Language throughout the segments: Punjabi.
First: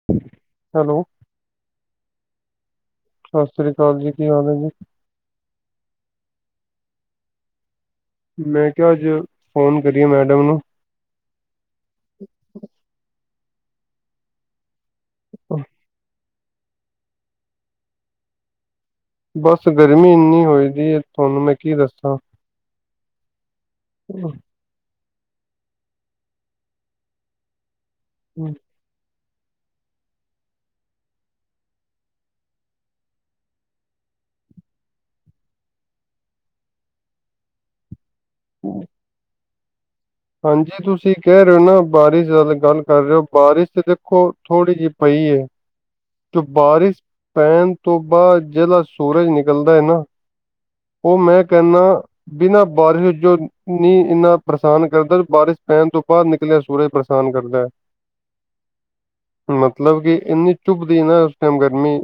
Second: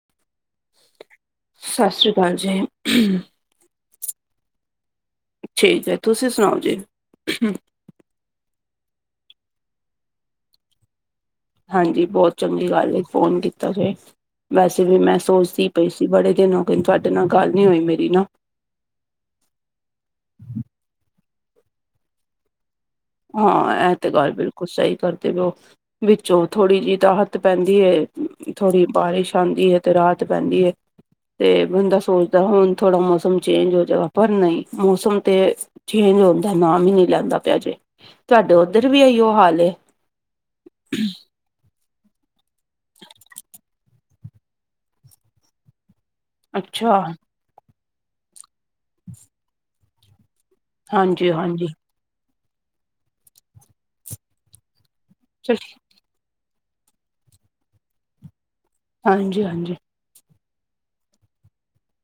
[inaudible] ਸਸ੍ਰੀ ਕਾਲ ਜੀ। ਸਸ਼੍ਰੀ ਕਾਲ ਜੀ, ਕੀ ਹਾਲ ਏ ਜੀ? ਠੀਕ ਹੈ, ਤੂਸੀ ਸੁਨਾਓ ਜੀ? ਮੈਂ ਕੇਆ ਆੱਜ ਫ਼ੋਨ ਕਰੀਏ ਮੈਡਮ ਨੂੰ। ਹਾਂਜੀ ਬੋਤ ਚੰਗੀ ਗਾਲ ਏ, ਫੋਨ ਕੀਤਾ ਜੇ। ਵੈਸੇ ਵੀ ਮੈਂ ਸੋਚਦੀ ਪਈ ਸੀ, ਬੜੇ ਦਿਨ ਹੋਗੇਨ ਤੂਆਡੇ ਨਾਲ ਗਾਲ ਨੀ ਹੋਈ ਮੇਰੀ ਨਾ। ਬਾਸ ਗਰਮੀ ਇੰਨੀ ਹੋਈ ਦੀ ਏ, ਤੂਆਨੂੰ ਮੈਂ ਕੀ ਦੱਸਾਂ ਹਾਂ ਐ ਤੇ ਗਾਲ ਬਿਲਕੁਲ ਸਈ ਕਰਦੇ ਪੇ ਓ, ਵਿਚੋਂ ਥੋੜੀ ਜੀ ਰਾਹਤ ਪੈਂਦੀ ਏ ਥੋੜੀ ਬਾਰਿਸ਼ ਆਂਦੀ ਏ ਤੇ ਰ੍ਹਾਤ ਪੈਂਦੀ ਏ ਤੇ ਬੰਦਾ ਸੋਚਦੈ ਹੁਨ ਥੋੜਾ ਮੌਸਮ ਚੇਂਜ ਹੋ ਜਾਵਾ, ਪਰ ਨਈ ਮੌਸਮ ਤੇ ਚੇਂਜ ਹੋਨ ਦਾ ਨਾ ਵੀ ਨੀ ਲੈਂਦਾ ਪੇਆ ਜੇ, ਤੂਆਡੇ ਓਧਰ ਵੀ ਅਈਓ ਹਾਲ ਏ? ਹਾਂਜੀ, ਤੂਸੀ ਕੈਹ ਰੇਓ ਨਾ, ਬਾਰਿਸ਼ ਜਦ ਗਾਲ ਕਾਰ ਰੇ ਓ, ਬਾਰਿਸ਼ ਦੇ ਤੇ ਥੋੜੀ ਜੀ ਪਈ ਏ, ਤੇ ਅੱਛਾ, ਬਾਰਿਸ਼ ਪੈਨ ਤੋ ਬਾਦ ਜੇੜਾ ਸੂਰਜ ਨਿਕਲਦਾ ਏ ਨਾ, ਓ ਮੈਂ ਹਾਂਜੀ-ਹਾਂਜੀ। ਕੈਹਨਾ ਬਿਨਾਂ ਬਾਰਿਸ਼ ਜੋ ਨੀ ਇੰਨਾ ਪਰੇਸ਼ਾਨ ਕਰਦਾ, ਜੋ ਬਾਰਿਸ਼ ਪੈਨ ਤੋ ਬਾਦ ਨਿਕਲੇਆ ਸੂਰਜ ਪ੍ਰੇਸ਼ਾਨ ਕਰਦੈ, ਹਾਂਜੀ ਹਾਂਜੀ ਮਤਲਬ ਕਿ ਇੰਨੀ ਚੁੱਬ ਦੀ ਨਾ ਉਸ ਟੈਮ ਗਰਮੀ,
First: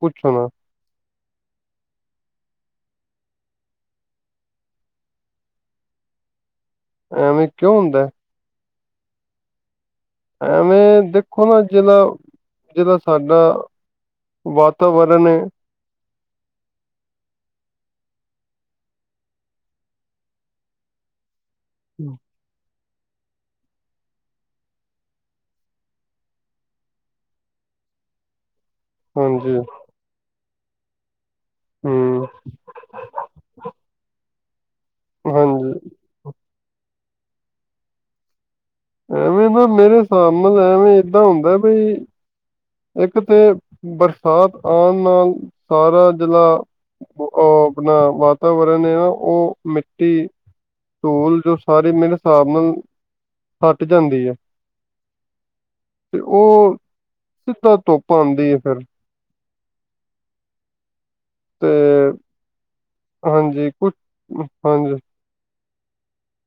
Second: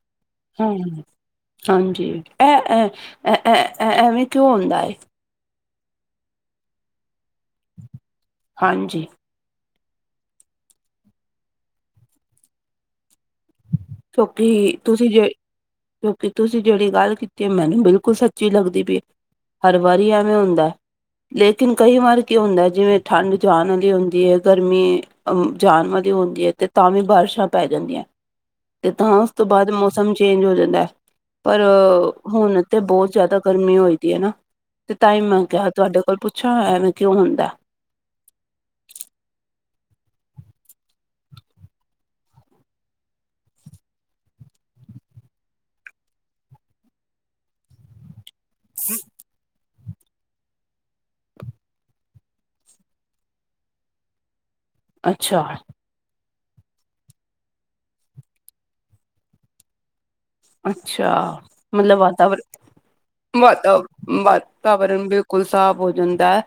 ਪੁੱਛੋ ਨਾ। ਹੂੰ, ਹਾਂਜੀ ਐ ਐ ਐ ਐ, ਐਵੇਂ ਕਿਉਂ ਹੁੰਦਾ ਏ? ਐਵੇਂ ਕਿਉਂ ਹੁੰਦਾ ਐ? ਹਾਂਜੀ। ਐਵੇਂ ਦੇਖੋ ਨਾ ਜਿਦਾ, ਜਿਦਾ ਸਾਡਾ ਕਿਉਂਕਿ ਤੁਸੀਂ ਵਾਤਾਵਰਨ ਜੇ ਏ ਕਿਉਂਕਿ ਤੁਸੀ ਜੇੜੀ ਗੱਲ ਕੀਤੀ ਏ, ਮੈਨੂੰ ਬਿਲਕੁਲ ਸੱਚੀ ਲਗਦੀ ਪੀਏ ਹਰ ਵਾਰੀ ਐਵੇਂ ਹੁੰਦਾ ਐ, ਲੇਕਿਨ ਕਈਂ ਵਾਰ ਕੀ ਹੁੰਦਾ ਐ ਜਿਵੇਂ ਠੰਡ ਜਾਨ ਅਲੀ ਹੁੰਦੀ ਏ ਗਰਮੀ ਅ ਜਾਨ ਵਾਲੀ ਹੁੰਦੀ ਐ ਤੇ ਤਾਂ ਵੀ ਬਾਰਸ਼ਾਂ ਪੈ ਜਾਂਦੀਆਂ ਐ। ਤੇ ਤਾਂ ਉਸ ਤੋਂ ਹਾਂਜੀ ਬਾਦ ਮੌਸਮ ਚੇਂਜ ਹੋ ਜਾਂਦਾ ਐ। ਪਰ ਹੂੰ ਹੁਨ ਤੇ ਬੋਤ ਜਾਦਾ ਗਰਮੀ ਹੋਈ ਪੀ ਏ ਨਾ। ਤੇ ਤਾਂਈ ਮੈਂ ਕੇਆ ਹਾਂਜੀ ਤੁਆਡੇ ਕੋਲ ਪੁੱਛਾਂ, ਐਂਵੇ ਕਿਉਂ ਹੁੰਦਾ ਐ। ਐਵੇਂ ਨਾ ਮੇਰੇ ਹਿਸਾਬ ਨਾਲ ਐਵੇਂ ਇਦਾਂ ਹੁੰਦਾ ਬਈ ਇਕ ਤੇ ਬਰਸਾਤ ਆਨ ਨਾਲ ਸਾਰਾ ਜਿਲਾ ਓ ਅਪਨਾ ਵਾ ਵਾਤਾਵਰਨ ਏ ਨਾ ਓ ਮਿੱਟੀ, ਧੂਲ ਜੋ ਸਾਰੀ ਮੇਰੇ ਹਿਸਾਬ ਨਾਲ ਹੱਟ ਜਾਂਦੀ ਏ। ਅੱਛਾ। ਤੇ ਓ, ਸਿੱਧਾ ਧੁੱਪ ਆਂਦੀ ਏ ਫੇਰ। ਅੱਛਾ, ਤੇ ਮਤਲਬ ਵਾਤਾਵਰਨ, ਹਾਂਜੀ ਵਾਤਾ, ਕੁਛ ਹਾਂਜੀ ਵਾਤਾਵਰਨ ਬਿਲ ਕੋਈ ਸਾਫ਼ ਹੋ ਜਾਂਦਾ ਐ,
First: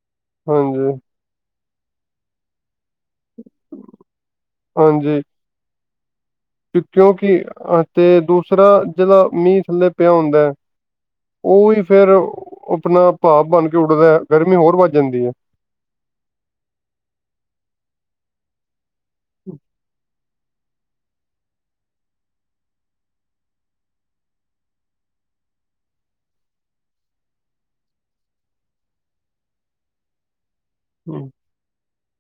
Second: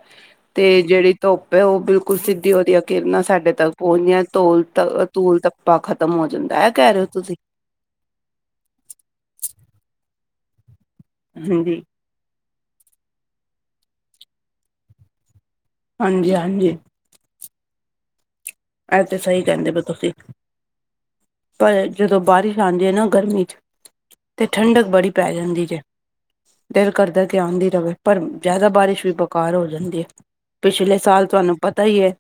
ਤੇ ਹਾਂਜੀ ਜੇੜੀ ਧੁੱਪ ਏ ਓ ਬਿਲਕੁਲ ਸਿੱਧੀ ਵਦੀਆ ਕਿਰਨਾਂ ਸਾਡੇ ਤਕ ਪੋਂਚਦੀਆਂ ਨ ਧੂਲ ਤ, ਹਾਂਜੀ ਧੂਲ ਤੱਪਾ ਖਤਮ ਹੋ ਜਾਂਦਾ ਐ। ਕਿਉਂਕਿ ਆ ਤੇ ਦੂਸਰਾ ਜੇੜਾ ਮੀਹ ਥੱਲੇ ਪੇਆ ਹੁੰਦਾ ਐ। ਉਹੀ ਹਾਂਜੀ, ਫੇਰ ਉ, ਆਪਣਾ ਭਾਵ ਬਣ ਕੇ ਉੱਡਦਾ ਗਰਮੀ ਹੋਰ ਵੱਧ ਜਾਂਦੀ ਏ। ਹਾਂਜੀ ਹਾਂਜੀ ਇਹ ਤੇ ਸਹੀ ਕਹਿੰਦੇ ਸਹੀ ਪਿਓ ਤੁਸੀਂ, ਪਰ ਜਦੋਂ ਬਾਰਿਸ਼ ਆਉਂਦੀ ਹੈ ਨਾ ਗਰਮੀ ਚ ਅਤੇ ਠੰਡਕ ਬੜੀ ਪੈ ਜਾਂਦੀ ਜੀਏ। ਦਿਲ ਕਰਦਾ ਕਿ ਆਉਂਦੀ ਰਵੇ ਪਰ ਜ਼ਿਆਦਾ ਬਾਰਿਸ਼ ਵੀ ਬੇਕਾਰ ਹੋ ਜਾਂਦੀ ਏ। ਪਿਛਲੇ ਸਾਲ ਹੂੰ, ਤੁਹਾਨੂੰ ਪਤਾ ਈ ਏ।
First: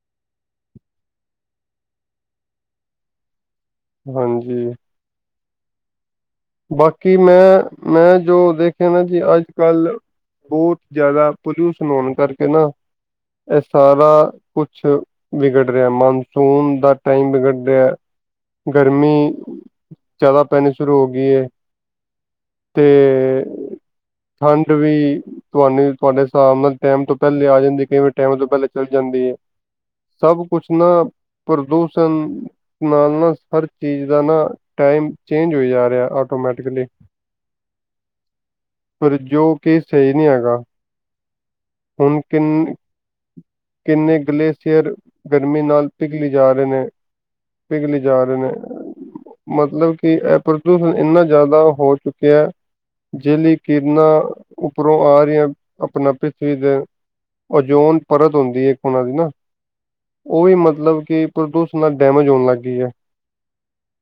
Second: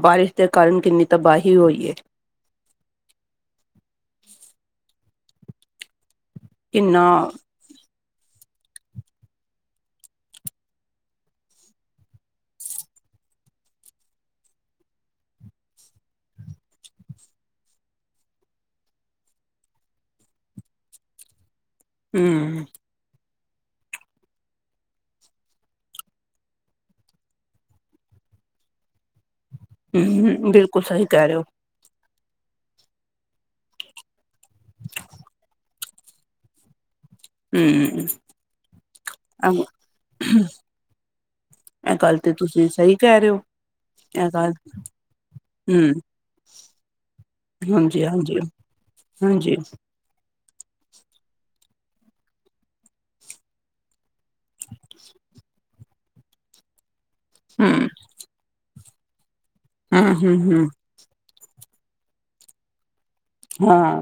ਬਾਰਿਸ਼ ਦੇ ਕਾਰਨ ਕਿੰਨੀ ਤਬਾਹੀ ਹੋਈ ਏ, ਹਾਂਜੀ ਕਿੰਨਾ ਬਾਕੀ ਮੈਂ -ਮੈਂ ਜੋ ਦੇਖਿਆ ਨਾ ਜੀ ਅੱਜ ਕੱਲ ਬਹੁਤ ਜ਼ਿਆਦਾ ਪਲਿਊਸ਼ਨ ਹੋਣ ਕਰਕੇ ਨਾ, ਇਹ ਸਾਰਾ ਕੁਛ ਵਿਗੜ ਰਿਹਾ ਮਾਨਸੂਨ ਸੋਹਣ ਦਾ ਟਾਈਮ ਵਿਗੜ ਰਿਹਾ। ਗਰਮੀ ਜਿਆਦਾ ਪਹਿਨੀ ਸ਼ੁਰੂ ਹੋ ਗਈ ਏ। ਹੂੰ ਤੇ, ਠੰਡ ਵੀ ਤੁਆਨੂੰ ਤੁਹਾਡੇ ਹਿਸਾਬ ਨਾਲ ਟੈਮ ਤੋਂ ਪਹਿਲੇ ਆ ਜਾਂਦੀ ਕਈ ਵਾਰੀ ਟੈਮ ਤੋਂ ਪਹਿਲੇ ਚੱਲ ਜਾਂਦੀ ਐ। ਸਭ ਹੂੰ, ਕੁਛ ਬਿਲਕੁਲ ਨਾ ਸਹੀ ਕਹਿ ਰਹੇ ਹੋ ਪ੍ਰਦੋਸ਼ ਸ਼ਨ ਨਾਲ ਨਾ ਹਰ ਚੀਜ਼ ਦਾ ਨਾ ਟਾਈਮ ਚੇਂਜ ਹੋ ਜਾ ਰਿਹ ਆਟੋਮੈਂਟਿਕਲੀ। ਹੂੰ, ਪਰ ਜੋ ਕਿ ਸਹੀ ਨਹੀਂ ਹੈਗਾ। ਏ ਗੱਲ ਹੁਣ ਤੇ ਤੁਸੀਂ ਕਿੰਨ ਸਹੀ ਕਹਿ ਰਹੇ ਹੋ। ਕਿੰਨੇ ਇਹ ਗੱਲ ਗਲੇਸ਼ਅਰ ਗਰਮੀ ਨਾਲ ਹੂੰ, ਪਿਘਲੀ ਜਾ ਰਹੇ ਨੇ। ਪੀਗਲੀ ਜਾ ਰਹੇ ਹਾਂਜੀ-ਹਾਂਜੀ, ਨੇ, ਹਾਂਜੀ ਹਾਂਜੀ, ਮਤਲਬ ਕਿ ਇਹ ਪ੍ਰਦੂਸ਼ਣ ਇੰਨਾ ਜ਼ਿਆਦਾ ਹੋ ਚੁੱਕਿਆ ਹੈ, ਜਿ ਲਈ ਕਿਰਨਾਂ ਉੱਪਰੋਂ ਆ ਰਹੀਆਂ, ਆਪਣਾ ਪਿਥਵੀ ਦੇ ਹੂੰ, ਓਜੋਨ ਪਰਤ ਹੁੰਦੀ ਹੈ ਇੱਕ ਉਹਨਾਂ ਦੀ ਨਾ, ਹੂੰ, ਹੂੰ, ਉਹ ਵੀ ਹੂੰ, ਮਤਲਬ ਕਿ ਪ੍ਰਦੂਸ਼ਣ ਨਾਲ ਡੈਮੇਜ ਹੋਣ ਲੱਗ ਗਈ ਹੈ ਹਾਂ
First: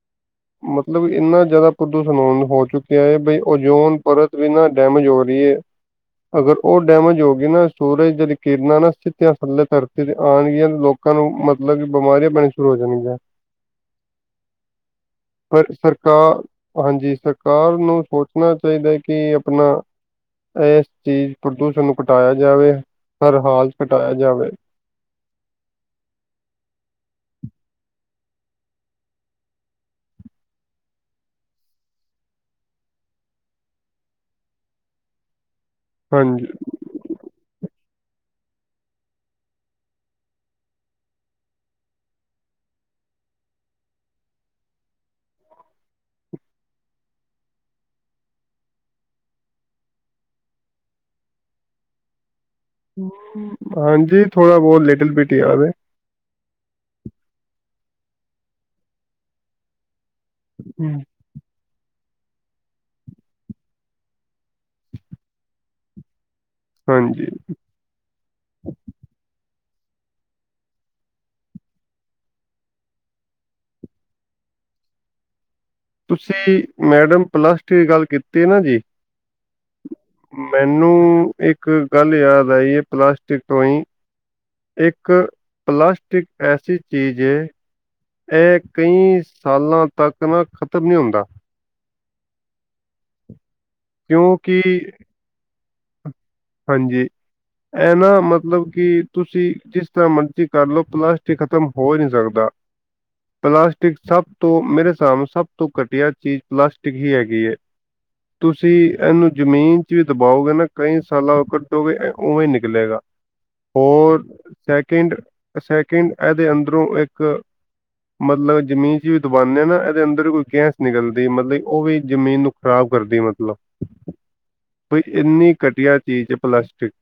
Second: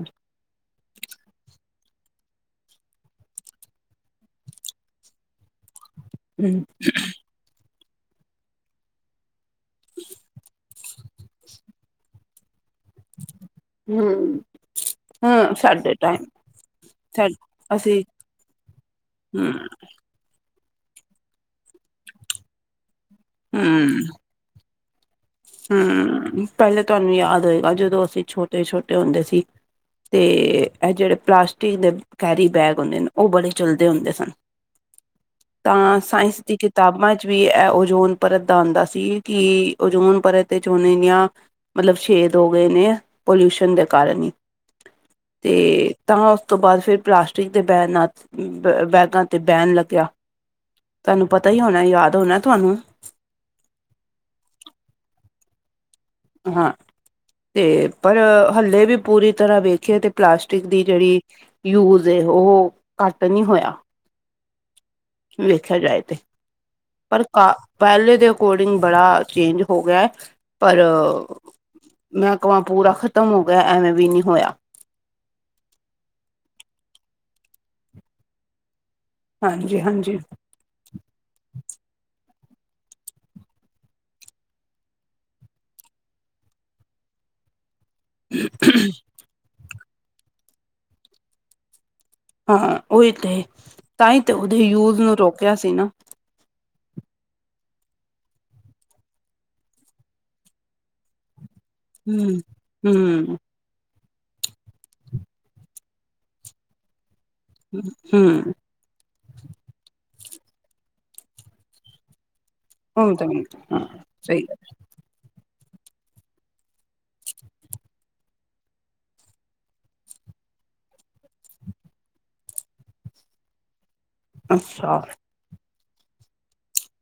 ਮਤਲਬ ਇੰਨਾ ਜ਼ਿਆਦਾ ਪ੍ਰਦੂਸ਼ਣ ਹੋ ਚੁੱਕਿਆ ਹੈ, ਬਈ ਓਜੋਨ ਪਰਤ ਵੀ ਨਾ ਡੈਮੇਜ ਹੋ ਰਹੀ ਹੈ ਅਗਰ ਹੂੰ, ਉਹ ਡੈਮੇਜ ਹੋ ਗਈ ਨਾ, ਸੂਰਜ ਦੀਆਂ ਕਿਰਨਾਂ ਨਾ ਸਿਤ ਥੱਲੇ ਧਰਤੀ ਤੇ ਆਉਣਗੀਆਂ, ਲੋਕਾਂ ਨੂੰ ਮਤਲਬ ਕਿ ਬਿਮਾਰੀਆਂ ਪੈਣੀਆਂ ਸ਼ੁਰੂ ਹੋ ਜਾਣਗੀਆਂ ਹਮ, ਹਮ ਪਰ ਸਾਡੇ ਟਾਈਮ ਸਰਕਾਰ ਹਾਂਜੀ, ਸਾ ਸਰਕਾਰ ਨੂੰ ਅਸੀਂ ਸੋਚਣਾ ਚਾਹੀਦਾ ਕਿ ਹੂੰ, ਆਪਣਾ ਇਸ ਚੀਜ਼ ਪ੍ਰਦੂਸ਼ਣ ਨੂੰ ਘਟਾਇਆ ਜਾਵੇ, ਹਰ ਹਾਲ 'ਚ ਕਟਾਇਆ ਜਾਵੇ ਹਮ, ਪਹਿਲੇ ਤੁਹਾਨੂੰ ਯਾਦ ਹੋਏਗਾ ਜਦੋਂ ਅਸੀਂ ਛੋਟੇ- ਛੋਟੇ ਹੁੰਦੇ ਸੀ ਤੇ ਇਹ ਜਿਹੜੇ ਪਲਾਸਟਿਕ ਦੇ ਕੈਰੀ ਬੈਗ ਹੁੰਦੇ ਨੇ, ਉਹ ਬੜੇ ਚੱਲਦੇ ਹੁੰਦੇ ਸਨ, ਤਾਂ ਸਾਇੰਸ ਹਾਂਜੀ ਦੀ ਕਿਤਾਬਾਂ 'ਚ ਵੀ ਇਹ ਓਜੋਨ ਪਰਤ ਦਾ ਆਉਂਦਾ ਸੀ, ਕਿ ਓਜੋਨ ਪਰ ਤੇ ਝੋਨੇਆਂ, ਮਤਲਬ ਛੇਦ ਹੋ ਗਏ ਨੇ, ਪੋਲਿਊਸ਼ਨ ਦੇ ਕਾਰਨ ਹੀ ਤੇ, ਤਾਂ ਉਸ ਤੋਂ ਬਾਅਦ ਫਿਰ ਪਲਾਸਟਿਕ ਦੇ ਬੈਨ ਨਾਲ ਬ ਬੈਗਾਂ ਤੇ ਬਹਿਣ ਲੱਗਿਆ, ਤੁਹਾਨੂੰ ਪਤਾ ਹੀ ਹੋਣਾ ਯਾਦ ਹੋਣਾ ਤੁਹਾਨੂੰ ਹਾਂਜੀ, ਥੋੜਾ ਬਹੁਤ ਲਿਟਲ ਬਿਟੀ ਯਾਦ ਆ ਹਾਂ, ਤੇ ਪਰ ਹੱਲੇ ਵੀ ਪੂਰੀ ਤਰ੍ਹਾਂ ਵੇਖੀਏ ਤੇ ਪਲਾਸਟਿਕ ਦੀ ਹਮ, ਜਿਹੜੀ ਯੂਜ਼ ਉਹ, ਘੱਟ ਨਹੀਂ ਹੋਇਆ ਵੇਖਿਆ ਜਾਏ ਤੇ, ਪਰ ਹਾਂਜੀ ਕ ਪਹਿਲੇ ਦੇ ਅਕੋਰਡਿੰਗ ਬੜਾ ਚੇਂਜ ਹੋ ਗਿਆ ਹੈ, ਪਰ ਮੈਂਕਵਾਂ ਪੂਰਾ ਖ਼ਤਮ ਹੋ ਗਿਆ, ਐਵੇਂ ਵੀ ਨਹੀਂ ਹੋਇਆ ਤੁਸੀਂ, ਮੈਡਮ ਪਲੱਸ ਟੂ ਦੀ ਗੱਲ ਕੀਤੀ ਹੈ ਨਾ ਜੀ ਹਾਂਜੀ- ਹਾਂਜੀ ਮੈਨੂੰ ਇੱਕ ਗੱਲ ਯਾਦ ਆਈ ਹੈ, ਪਲਾਸਟਿਕ ਤੋਂ ਹੀ ਇੱਕ, ਪਲਾਸਟਿਕ ਐਸੀ ਚੀਜ਼ ਹੈ ਇਹ ਕਈ ਸਾਲਾਂ ਤੱਕ ਨਾ, ਖ਼ਤਮ ਨਹੀਂ ਹੁੰਦਾ ਹਾਂ ਉਹੀ ਤੇ ਤਾਂ ਹੀ ਤੇ ਉਹਦੇ ਕਿਉਂਕਿ ਯੂਜ ਨੂੰ ਰੋਕਿਆ ਸੀ ਨਾ ਹਾਂਜੀ ਇਹ ਨਾ ਮਤਲਬ ਕਿ ਤੁਸੀਂ ਜਿਸ ਤਰ੍ਹਾਂ ਮਰਜ਼ੀ ਕਰ ਲਓ ਪਲਾਸਟ ਪਲਾਸਟਿਕ ਖਤਮ ਹੋ ਨਹੀਂ ਹੂੰ। ਸਕਦਾ ਹੂੰ ਪਲਾਸ ਪਲਾਸਟਿਕ ਸਭ ਤੋਂ, ਮੇਰੇ ਹਿਸਾਬ ਸਭ ਤੋਂ ਘਟੀਆ ਚੀਜ਼ ਪਲਾਸਟਿਕ ਹੀ ਹੈਗੀ ਹਮ। ਤੁਸੀਂ ਇਹਨੂੰ ਜ਼ਮੀਨ 'ਚ ਵੀ ਦਬਾਓਗੇ ਨਾ ਕਈ ਸਾਲਾਂਰ ਉਵੇਂ ਨਿਕਲੇਗਾ ਹੁਣ ਤਾਂ ਹਾਂ ਹੋਰ ਸਹੀ ਚੈੱਕ ਕਿੰਡ ਸੈਕਿੰਡ ਇਹਦੇ ਅੰਦਰੋਂ ਇੱਕ ਮਤਲਬ ਜਮੀਨ 'ਚ ਵੀ ਦਬਾਨਉਦੇ ਹਾਂ ਨਾ, ਇਹਦੇ ਅੰਦਰ ਕੋਈ ਗਹਿਸ ਨਿਕਲਦੀ ਮਤਲਬ ਉਹ ਵੀ ਜ਼ਮੀਨ ਨੂੰ ਖ਼ਰਾਬ ਕਰਦੀ ਮਤਲਬ ਗੱਲ। ਅੱਛਾ ਕੋਈ ਇੰਨੀ ਘਟੀਆ ਚੀਜ਼ ਹੈ ਪਲਾਸਟਿਕ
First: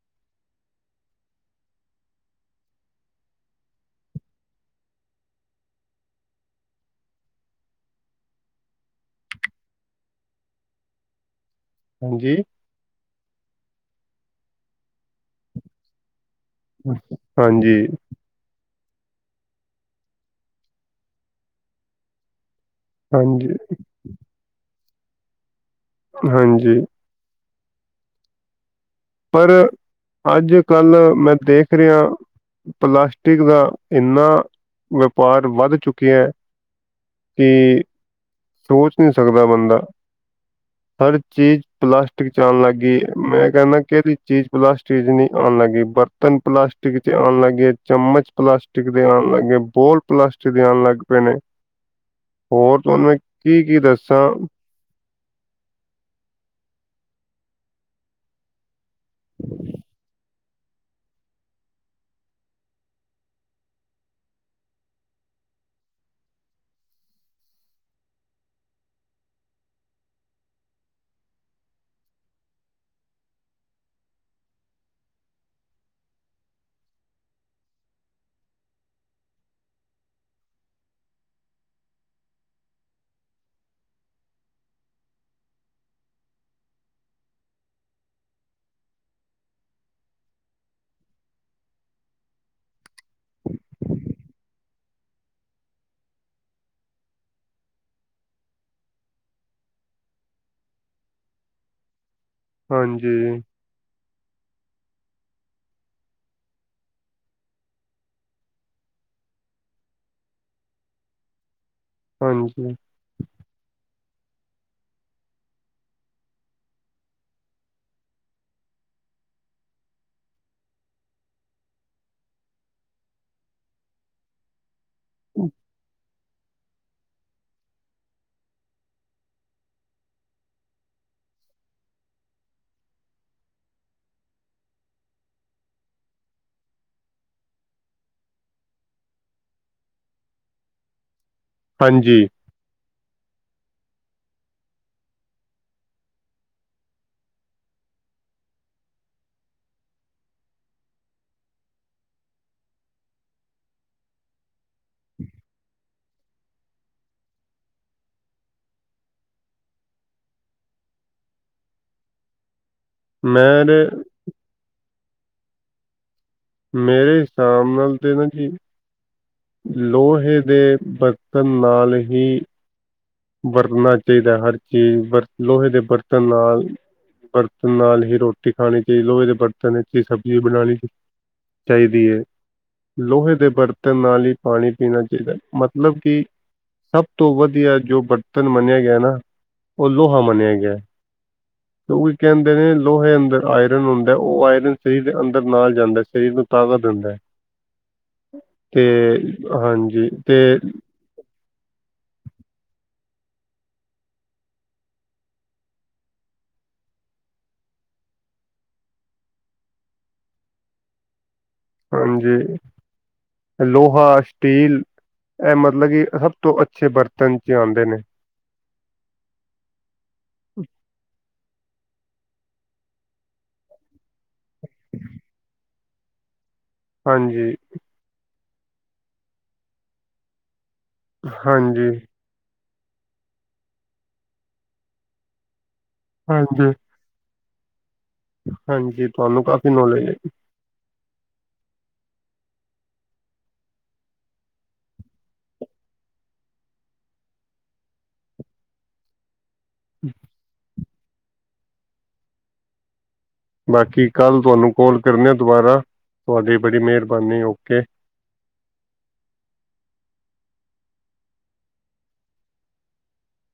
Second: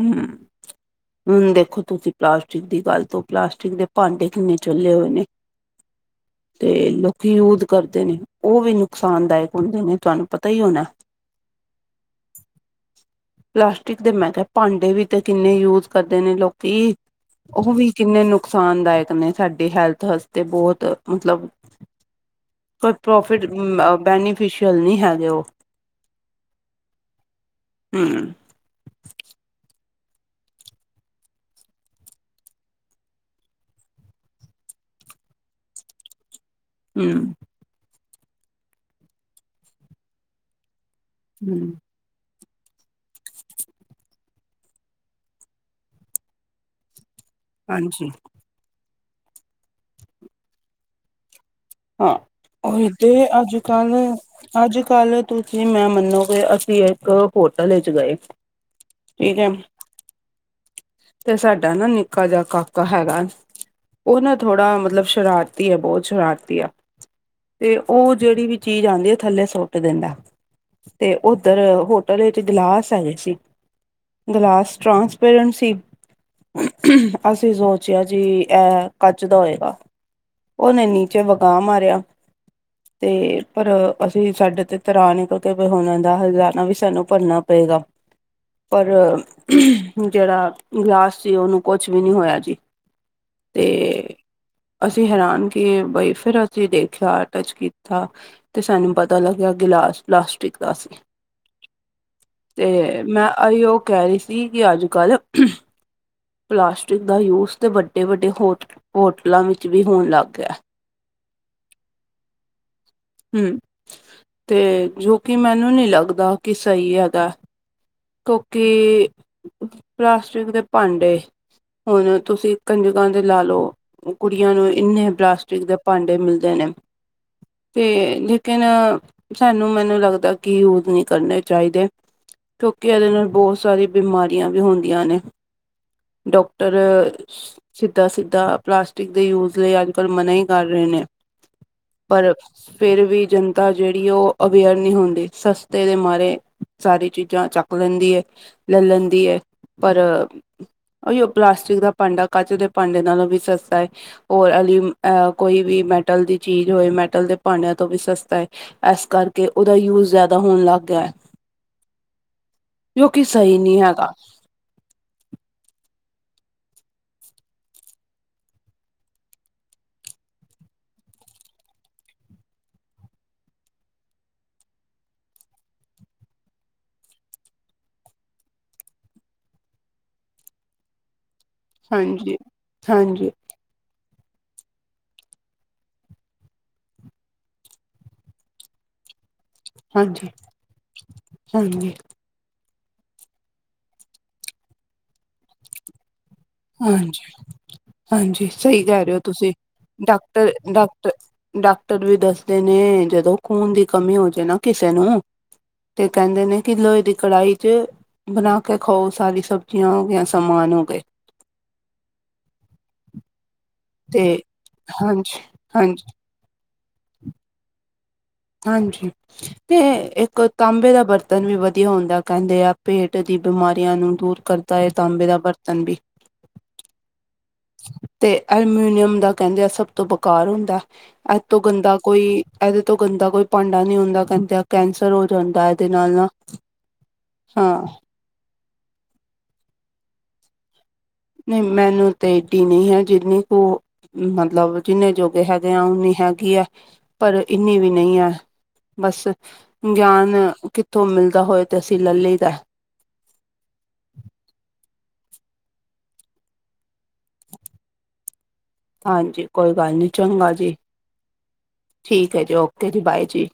ਹਮ। ਹੁਣ ਦੇਖੋ ਤੁਸੀਂ ਪਲਾਸਟਿਕ ਦੀ ਗੱਲ ਤੋਂ, ਪਲਾਸਟਿਕ ਦੇ ਭਾਂਡੇ ਕਿੰਨੇ ਚੁੱਲੇ ਹੋਏ ਨੇ [unintelligible] ਤੇ ਲੋਕੀ ਯੂਦ ਕਰਦੇ ਨੇ ਉਹ ਵੀ ਨੁਕਸਾਨਦਾਇਕ ਹੁੰਦੇ ਨੇ, ਤੁਹਾਨੂੰ ਪਤਾ ਹੀ ਹੋਣਾ [unintelligible] ਹਾਂਜੀ। ਪਲਾਸਟਿਕ ਦੇ ਮੈਂ ਭਾਂਡੇ ਵੀ ਤੇ ਕਿੰਨੇ ਯੂਜ ਕਰਦੇ ਨੇ ਲੋਕ। ਤੇ ਉਹ ਹਾਂਜੀ ਵੀ ਕਿੰਨੇ ਨੁਕ। ਨੁਕਸਾਨਦਾਇਕ ਨੇ ਸਾਡੇ ਹੈਲਥ ਵਾਸਤੇ ਬਹੁਤ ਮਤਲਬ। ਕੋਈ ਪ੍ਰੋਫਿਟ ਹਾਂਜੀ ਬੈਨੀਫਿਸ਼ੀਅਲ ਨਹੀਂ ਹੈਗੇ ਉਹ। ਹਾਂਜੀ। ਹਮ। ਪਰ ਅੱਜ, ਕੱਲ੍ਹ ਮੈਂ ਦੇਖ ਰਿਹਾਂ। ਪਲਾਸਟਿਕ ਦਾ--ਇਨਾ ਵਪਾਰ ਵੱਧ ਚੁੱਕਿਆ। ਹਮ। ਕਿ ਸੋਚ ਨਹੀਂ ਸਕਦਾ ਬੰਦਾ ਹਰ ਚੀਜ਼ ਹਮ ਪਲਾਸਿਕ। ਚ ਆਉਣ ਲੱਗ ਗਈ ਮੈਂ ਕਹਿੰਦਾ ਕਿਹੜਦੀ ਚੀਜ਼ ਪਲਾਸਟਿਕ ਚ ਨਹੀਂ ਆਉਣ ਲੱਗਗੀਈ ਬਰਤਨ ਪਲਾਸਟਿਕ ਚ ਆਉਣ ਲੱਗ ਗ। ਗੇ ਹਾਂਜੀ ਚਮਚ ਪਲਾਸਟਿਕ ਦੇ ਆਉਣ ਲੱਗੇਏ ਬੋਲ ਪਲਾਸਟਿਕ ਦੇ ਆਉਣ ਲੱਗ ਪਏ ਨੇ। ਹਾਂ ਹੋਰ ਉਹੀ ਤੁਹਾਨੂੰ ਤੇ ਮੈਂ ਅੱਜ, ਕੀ ਕੀ ਕੱਲ ਦੱਸਾਂ -ਅੱਜ, ਕੱਲ। ਤੁਸੀਂ ਮੈਂ ਮੰਨੋ ਕਿ ਅਸੀਂ ਇੱਕ ਹੋਟਲ ਵਿੱਚ ਗਏ ਠੀਕ ਹੈ। ਤੇ ਸਾਡਾ ਨਾ ਨਿੱਕਾ ਜਿਹਾ ਕਾਕਾ ਹੈਗਾ। ਉਹ ਨਾ ਥੋੜਾ ਮਤਲਬ ਸ਼ਰਾਰਤੀ ਆ ਬਹੁਤ ਸ਼ਰਾਰਤੀ ਆ। ਤੇ ਉਹ ਜਿਹੜੀ ਵੀ ਚੀਜ਼ ਆਉਂਦੀ ਹੈ ਥੱਲੇ ਸੁੱਟ ਦਿੰਦਾ। ਤੇ ਉੱਧਰ ਹੋਟਲ ਵਿੱਚ ਗਲਾਸ ਹੈਗੇ ਸੀ। Glass transparency. ਅਸੀਂ ਸੋਚਿਆ ਜੀ ਇਹ ਕੱਚ ਦਾ ਹੋਏਗਾ। ਉਹਨੇ ਨੀਚੇ ਵਗਾਹ ਮਾਰਿਆ। [unintelligible] ਤੇ ਪਰ ਅਸੀਂ ਸਾਡੇ ਤੇ ਤਰਾ੍ਹਾਂ ਨ ਕਿਉਂਕ ਉਹਨਾਂ ਦਾ ਹਜ਼ਾਨਾ ਵੀ ਸਾਨੂੰ ਭਰਨਾ ਪਏਗਾ। ਪਰ ਜਿਹੜਾ। ਗਿਲਾਸ ਚ ਉਹਨੂੰ ਕੁਛ ਵੀ ਨੀ ਹੋਇਆ ਜੀ ਤੇ। ਅਸੀਂ ਹੈਰਾਨ ਕੇ ਬਈ ਫਿਰ ਅਸੀਂ ਦੇਖਿਆ ਟੱਚ ਕੀਤਾ। ਅਤੇ ਸਾਨੂੰ ਪਤਾ ਲੱਗਿਆ ਗਿਲਾਸ ਲਾਸਟਿਕ ਦਾ ਅ ਸੀਂ। [unintelligible] ਤੇ ਮੈਂ ਹਾਂਜੀ ਅ ਉਹ ਕਹਿ ਰਹੀ ਸੀ ਕਿ ਅੱਜ, ਕੱਲ੍ਹ। [unintelligible] ਪਲਾਸਟਿਕ ਦਾ ਯੂਜ ਤੇ ਵੱਡੇ ਵੱਡੇ ਹੋ ਹੋਟਲਾਂ ਵਿੱਚ ਵੀ ਹੋਣ ਲੱਗ ਗਿਆ। ਹਾਂਜੀ। ਹਮ ਤੇ ਜੋ ਕਿ ਮੈਨੂੰ ਨੀ ਲੱਗਦਾ ਕਿ ਸਹੀ ਹੈਗਾ। ਕੋਕੀ। ਪਲਾਸਟਿਕ ਦੇ ਭਾਂਡੇ ਹੁਣ ਤੁਸੀ ਕੰਜਕਾਂ ਦੇ ਲਾ ਲਓ। ਕੁੜੀਆਂ ਨੂੰ ਇੰਨੇ ਪਲਾਸਟਿਕ ਦੇ ਭਾਂਡੇ ਮਿਲਦੇ ਨੇ। ਤੇ ਲੇਕਿਨ ਸਾਨੂੰ ਮੈਨੂੰ ਲੱਗਦਾ ਕਿ ਯੂਜ ਨੀ ਕਰਨੇ ਚਾਹੀਦੇ। ਕਿਉਂਕਿ ਏਹਦੇ ਨਾਲ ਬੋਤ ਸਾਰੀ ਬਿਮਾਰੀਆਂ ਵੀ ਹੁੰਦੀਆਂ ਨੇ। ਡੋਕਟਰ। ਸਿੱਧਾ ਸਿੱਧਾ ਪਲਾਸਟਿਕ ਦੇ ਯੂਜ ਲਈ ਅੱਜ ਕੱਲ ਮਨਾ ਈ ਕਰ ਰਹੇ ਨੇ। ਹਾਂਜੀ ਪਰ। ਫੇਰ ਵੀ ਜਨਤਾ ਜੇੜੀ ਓ ਅਵੇਅਰ ਨੀ ਹੁੰਦੀ ਸਸਤੇ ਦੇ ਮਾਰੇ। ਸਾਰੀ ਚੀਜ਼ਾਂ ਚੱਕ ਲੈਂਦੀ ਏ ਲੈ ਲੈਂਦੀ ਏ ਪਰ। ਉਹੀ ਓ ਪਲਾਸਟਿਕ ਦਾ ਭਾਂਡਾ ਕੱਚ ਦੇ ਭਾਂਡੇ ਨਾਲੋਂ ਵੀ ਸਸਤਾ ਏ। ਔਰ ਐਲੀ ਕੋਈ ਵੀ ਮੈਟਲ ਦੀ ਚੀਜ਼ ਹੋਏ ਮੈਟਲ ਦੇ ਭਾਡੇਆਂ ਤੋਂ ਵੀ ਸਸਤਾ ਏ। ਐਸ ਕਰਕੇ ਓਦਾ ਯੂਜ ਜ਼ਆਦਾ ਹੋਣ ਲੱਗ ਗਿਆ ਐ। ਜੋ ਕਿ ਸਹੀ ਮੇਰੇ ਨੀ ਹੈਗਾ। ਮੇਰੇ ਹਿਸਾਬ ਨਾਲ ਤੇ ਨਾ ਜੀ ਲੋਹੇ ਦੇ ਬਰਤਨ ਨਾਲ ਹੀ ਵਰਨਾ ਚਾਈਦਾ। ਹਰ ਚੀਜ਼ ਵਰਤ ਲੋਹੇ ਦੇ ਬਰਤਣ ਨਾਲ ਬਰਤਨ ਨਾਲ ਹੀ ਰੋਟੀ ਖਾਣੀ ਚਾਹੀ ਲੋਹੇ ਦੇ ਬਰਤਨ ਵਿੱਚ ਹੀ ਸਬਜ਼ੀ ਬਣਾਣੀ ਚਾਈਦੀ ਏ। ਹਾਂਜੀ ਹਾਂਜੀ ਲੋਹੇ ਦੇ ਬਰਤ ਤਨ ਨਾਲ ਈ ਪਾਣੀ ਪੀਣਾ ਚਾਹੀਦਾ। ਮਤਲਬ ਕਿ ਸਭ ਤੋਂ ਵਧੀਆ ਜੋ ਬਰਤਨ ਮੰਨਿਆ ਗਿਆ ਐ ਨਾ। ਓ ਲੋਹਾ ਹਾਂਜੀ ਮੰਨਿਆ ਗਿਆ ਐ। ਹਾਂਜੀ ਤੇ ਓਈ ਕਹਿੰਦੇ ਨੇ ਲੋਹੇ ਅੰਦਰ ਆਇਰਨ ਹੁੰਦਾ ਐ। ਓ ਆਇਰਨ ਸਰੀਰ ਦੇ ਅੰਦਰ ਨਾਲ ਜਾਂਦਾ ਐ। ਸਰੀਰ ਨੂੰ ਤਾਕਤ ਦਿੰਦਾ ਹੈ ਹਾਂਜੀ, ਹਾਂਜੀ ਸਹੀ ਤੇ ਕਹਿ ਰਹੇ ਹੋ ਤੁਸੀ। ਹਾਂਜੀ ਤੇ ਡਾਕਟਰ ਡਾ ਤੇ ਡਾਕਟਰ ਵੀ ਦੱਸਦੇ ਨੇ ਜਦੋਂ ਖੂਨ ਦੀ ਕਮੀ ਹੋ ਜੇ ਨਾ ਕਿਸੇ ਨੂੰ। ਤੇ ਕਹਿੰਦੇ ਨੇ ਕਿ ਲੋਹੇ ਦੀ ਕੜਾਈ ਚ ਬਣਾ ਕੇ ਖਾਓ ਸਾਰੀ ਸਬਜ਼ੀਆਂ ਹੋ ਗੀਆਂ ਸਮਾਨ ਹੋ ਗਏ। ਹਾਂਜੀ। ਆ ਤੇ ਸਟੀਲ ਹਾਂਜੀ ਐਹ ਮਤਲਬ ਹਾਂਜੀ ਕਿ ਸਭ ਤੋਂ ਅੱਛੇ ਬਰਤਨ ਚ ਆਂਦੇ ਨੇ। ਹਾਂਜੀ। ਤੇ ਏਕ ਤਾਂਬੇ ਦਾ ਬਰਤ ਤਨ ਵੀ ਵਧੀਆ ਹੁੰਦਾ ਐ। ਕਹਿੰਦੇ ਆ ਪੇਟ ਦੀ ਬਿਮਾਰੀਆਂ ਨੂੰ ਦੂਰ ਕਰਦਾ ਐ ਤਾਂਬੇ ਦਾ ਬਰਤਨ ਵੀ। ਹਾਂਜੀ। ਤੇ ਅਲਮੀਨੀਅਮ ਦਾ ਕਹਿੰਦੇ ਆ ਸਭ ਤੋਂ ਬੇਕਾਰ ਹੁੰਦਾ ਏਹਤੋਂ ਹਾਂਜੀ ਗੰਦਾ ਕੋਈ ਐਦੇ ਤੋਂ ਗੰਦਾ ਕੋਈ ਭਾਂਡਾ ਨੀ ਹੁੰਦਾ। ਕਹਿੰਦੇ ਕੈਂਸਰ ਹੋ ਜਾਂਦਾ ਐਦੇ ਨਾਲ ਨਾ। ਹਾਂਜੀ ਹਾਂ। ਹਾਂਜੀ। ਤੁਹਾਨੂੰ ਕਾਫ਼ੀ ਨੌਲੇਜ ਏ। ਨਈ ਮੈਨੂੰ ਤੇ ਏਡੀ ਨੀ ਹੈ ਜਿੰਨੀ ਕੁ ਮਤਲਬ ਜਿੰਨੇ ਜੋਗੇ ਹੈਗੇ ਆ ਓਨੀ ਹੈਗੀ ਐ। ਪਰ ਇੰਨੀ ਵੀ ਨਈ ਐ। ਬਸ ਗਿਆਨ ਕਿੱਥੋਂ ਮਿਲਦਾ ਹੋਏ ਤੇ ਅਸੀ ਲਲੀ ਦਾ। ਬਾਕੀ ਕੱਲ ਤੁਹਾਨੂੰ ਕੋਲ ਕਰਨੇ ਆਂ ਦੁਬਾਰਾ। ਤੁਹਾਡੀ ਬੜੀ ਮੈਹਰਬਾਨੀ ਓਕੇ। ਹਾਂਜੀ ਕੋਈ ਗੱਲ ਨੀ, ਚੰਗਾ ਜੀ। ਠੀਕ ਐ ਜੀ। ਓਕੇ ਜੀ ਬਾਏ ਜੀ।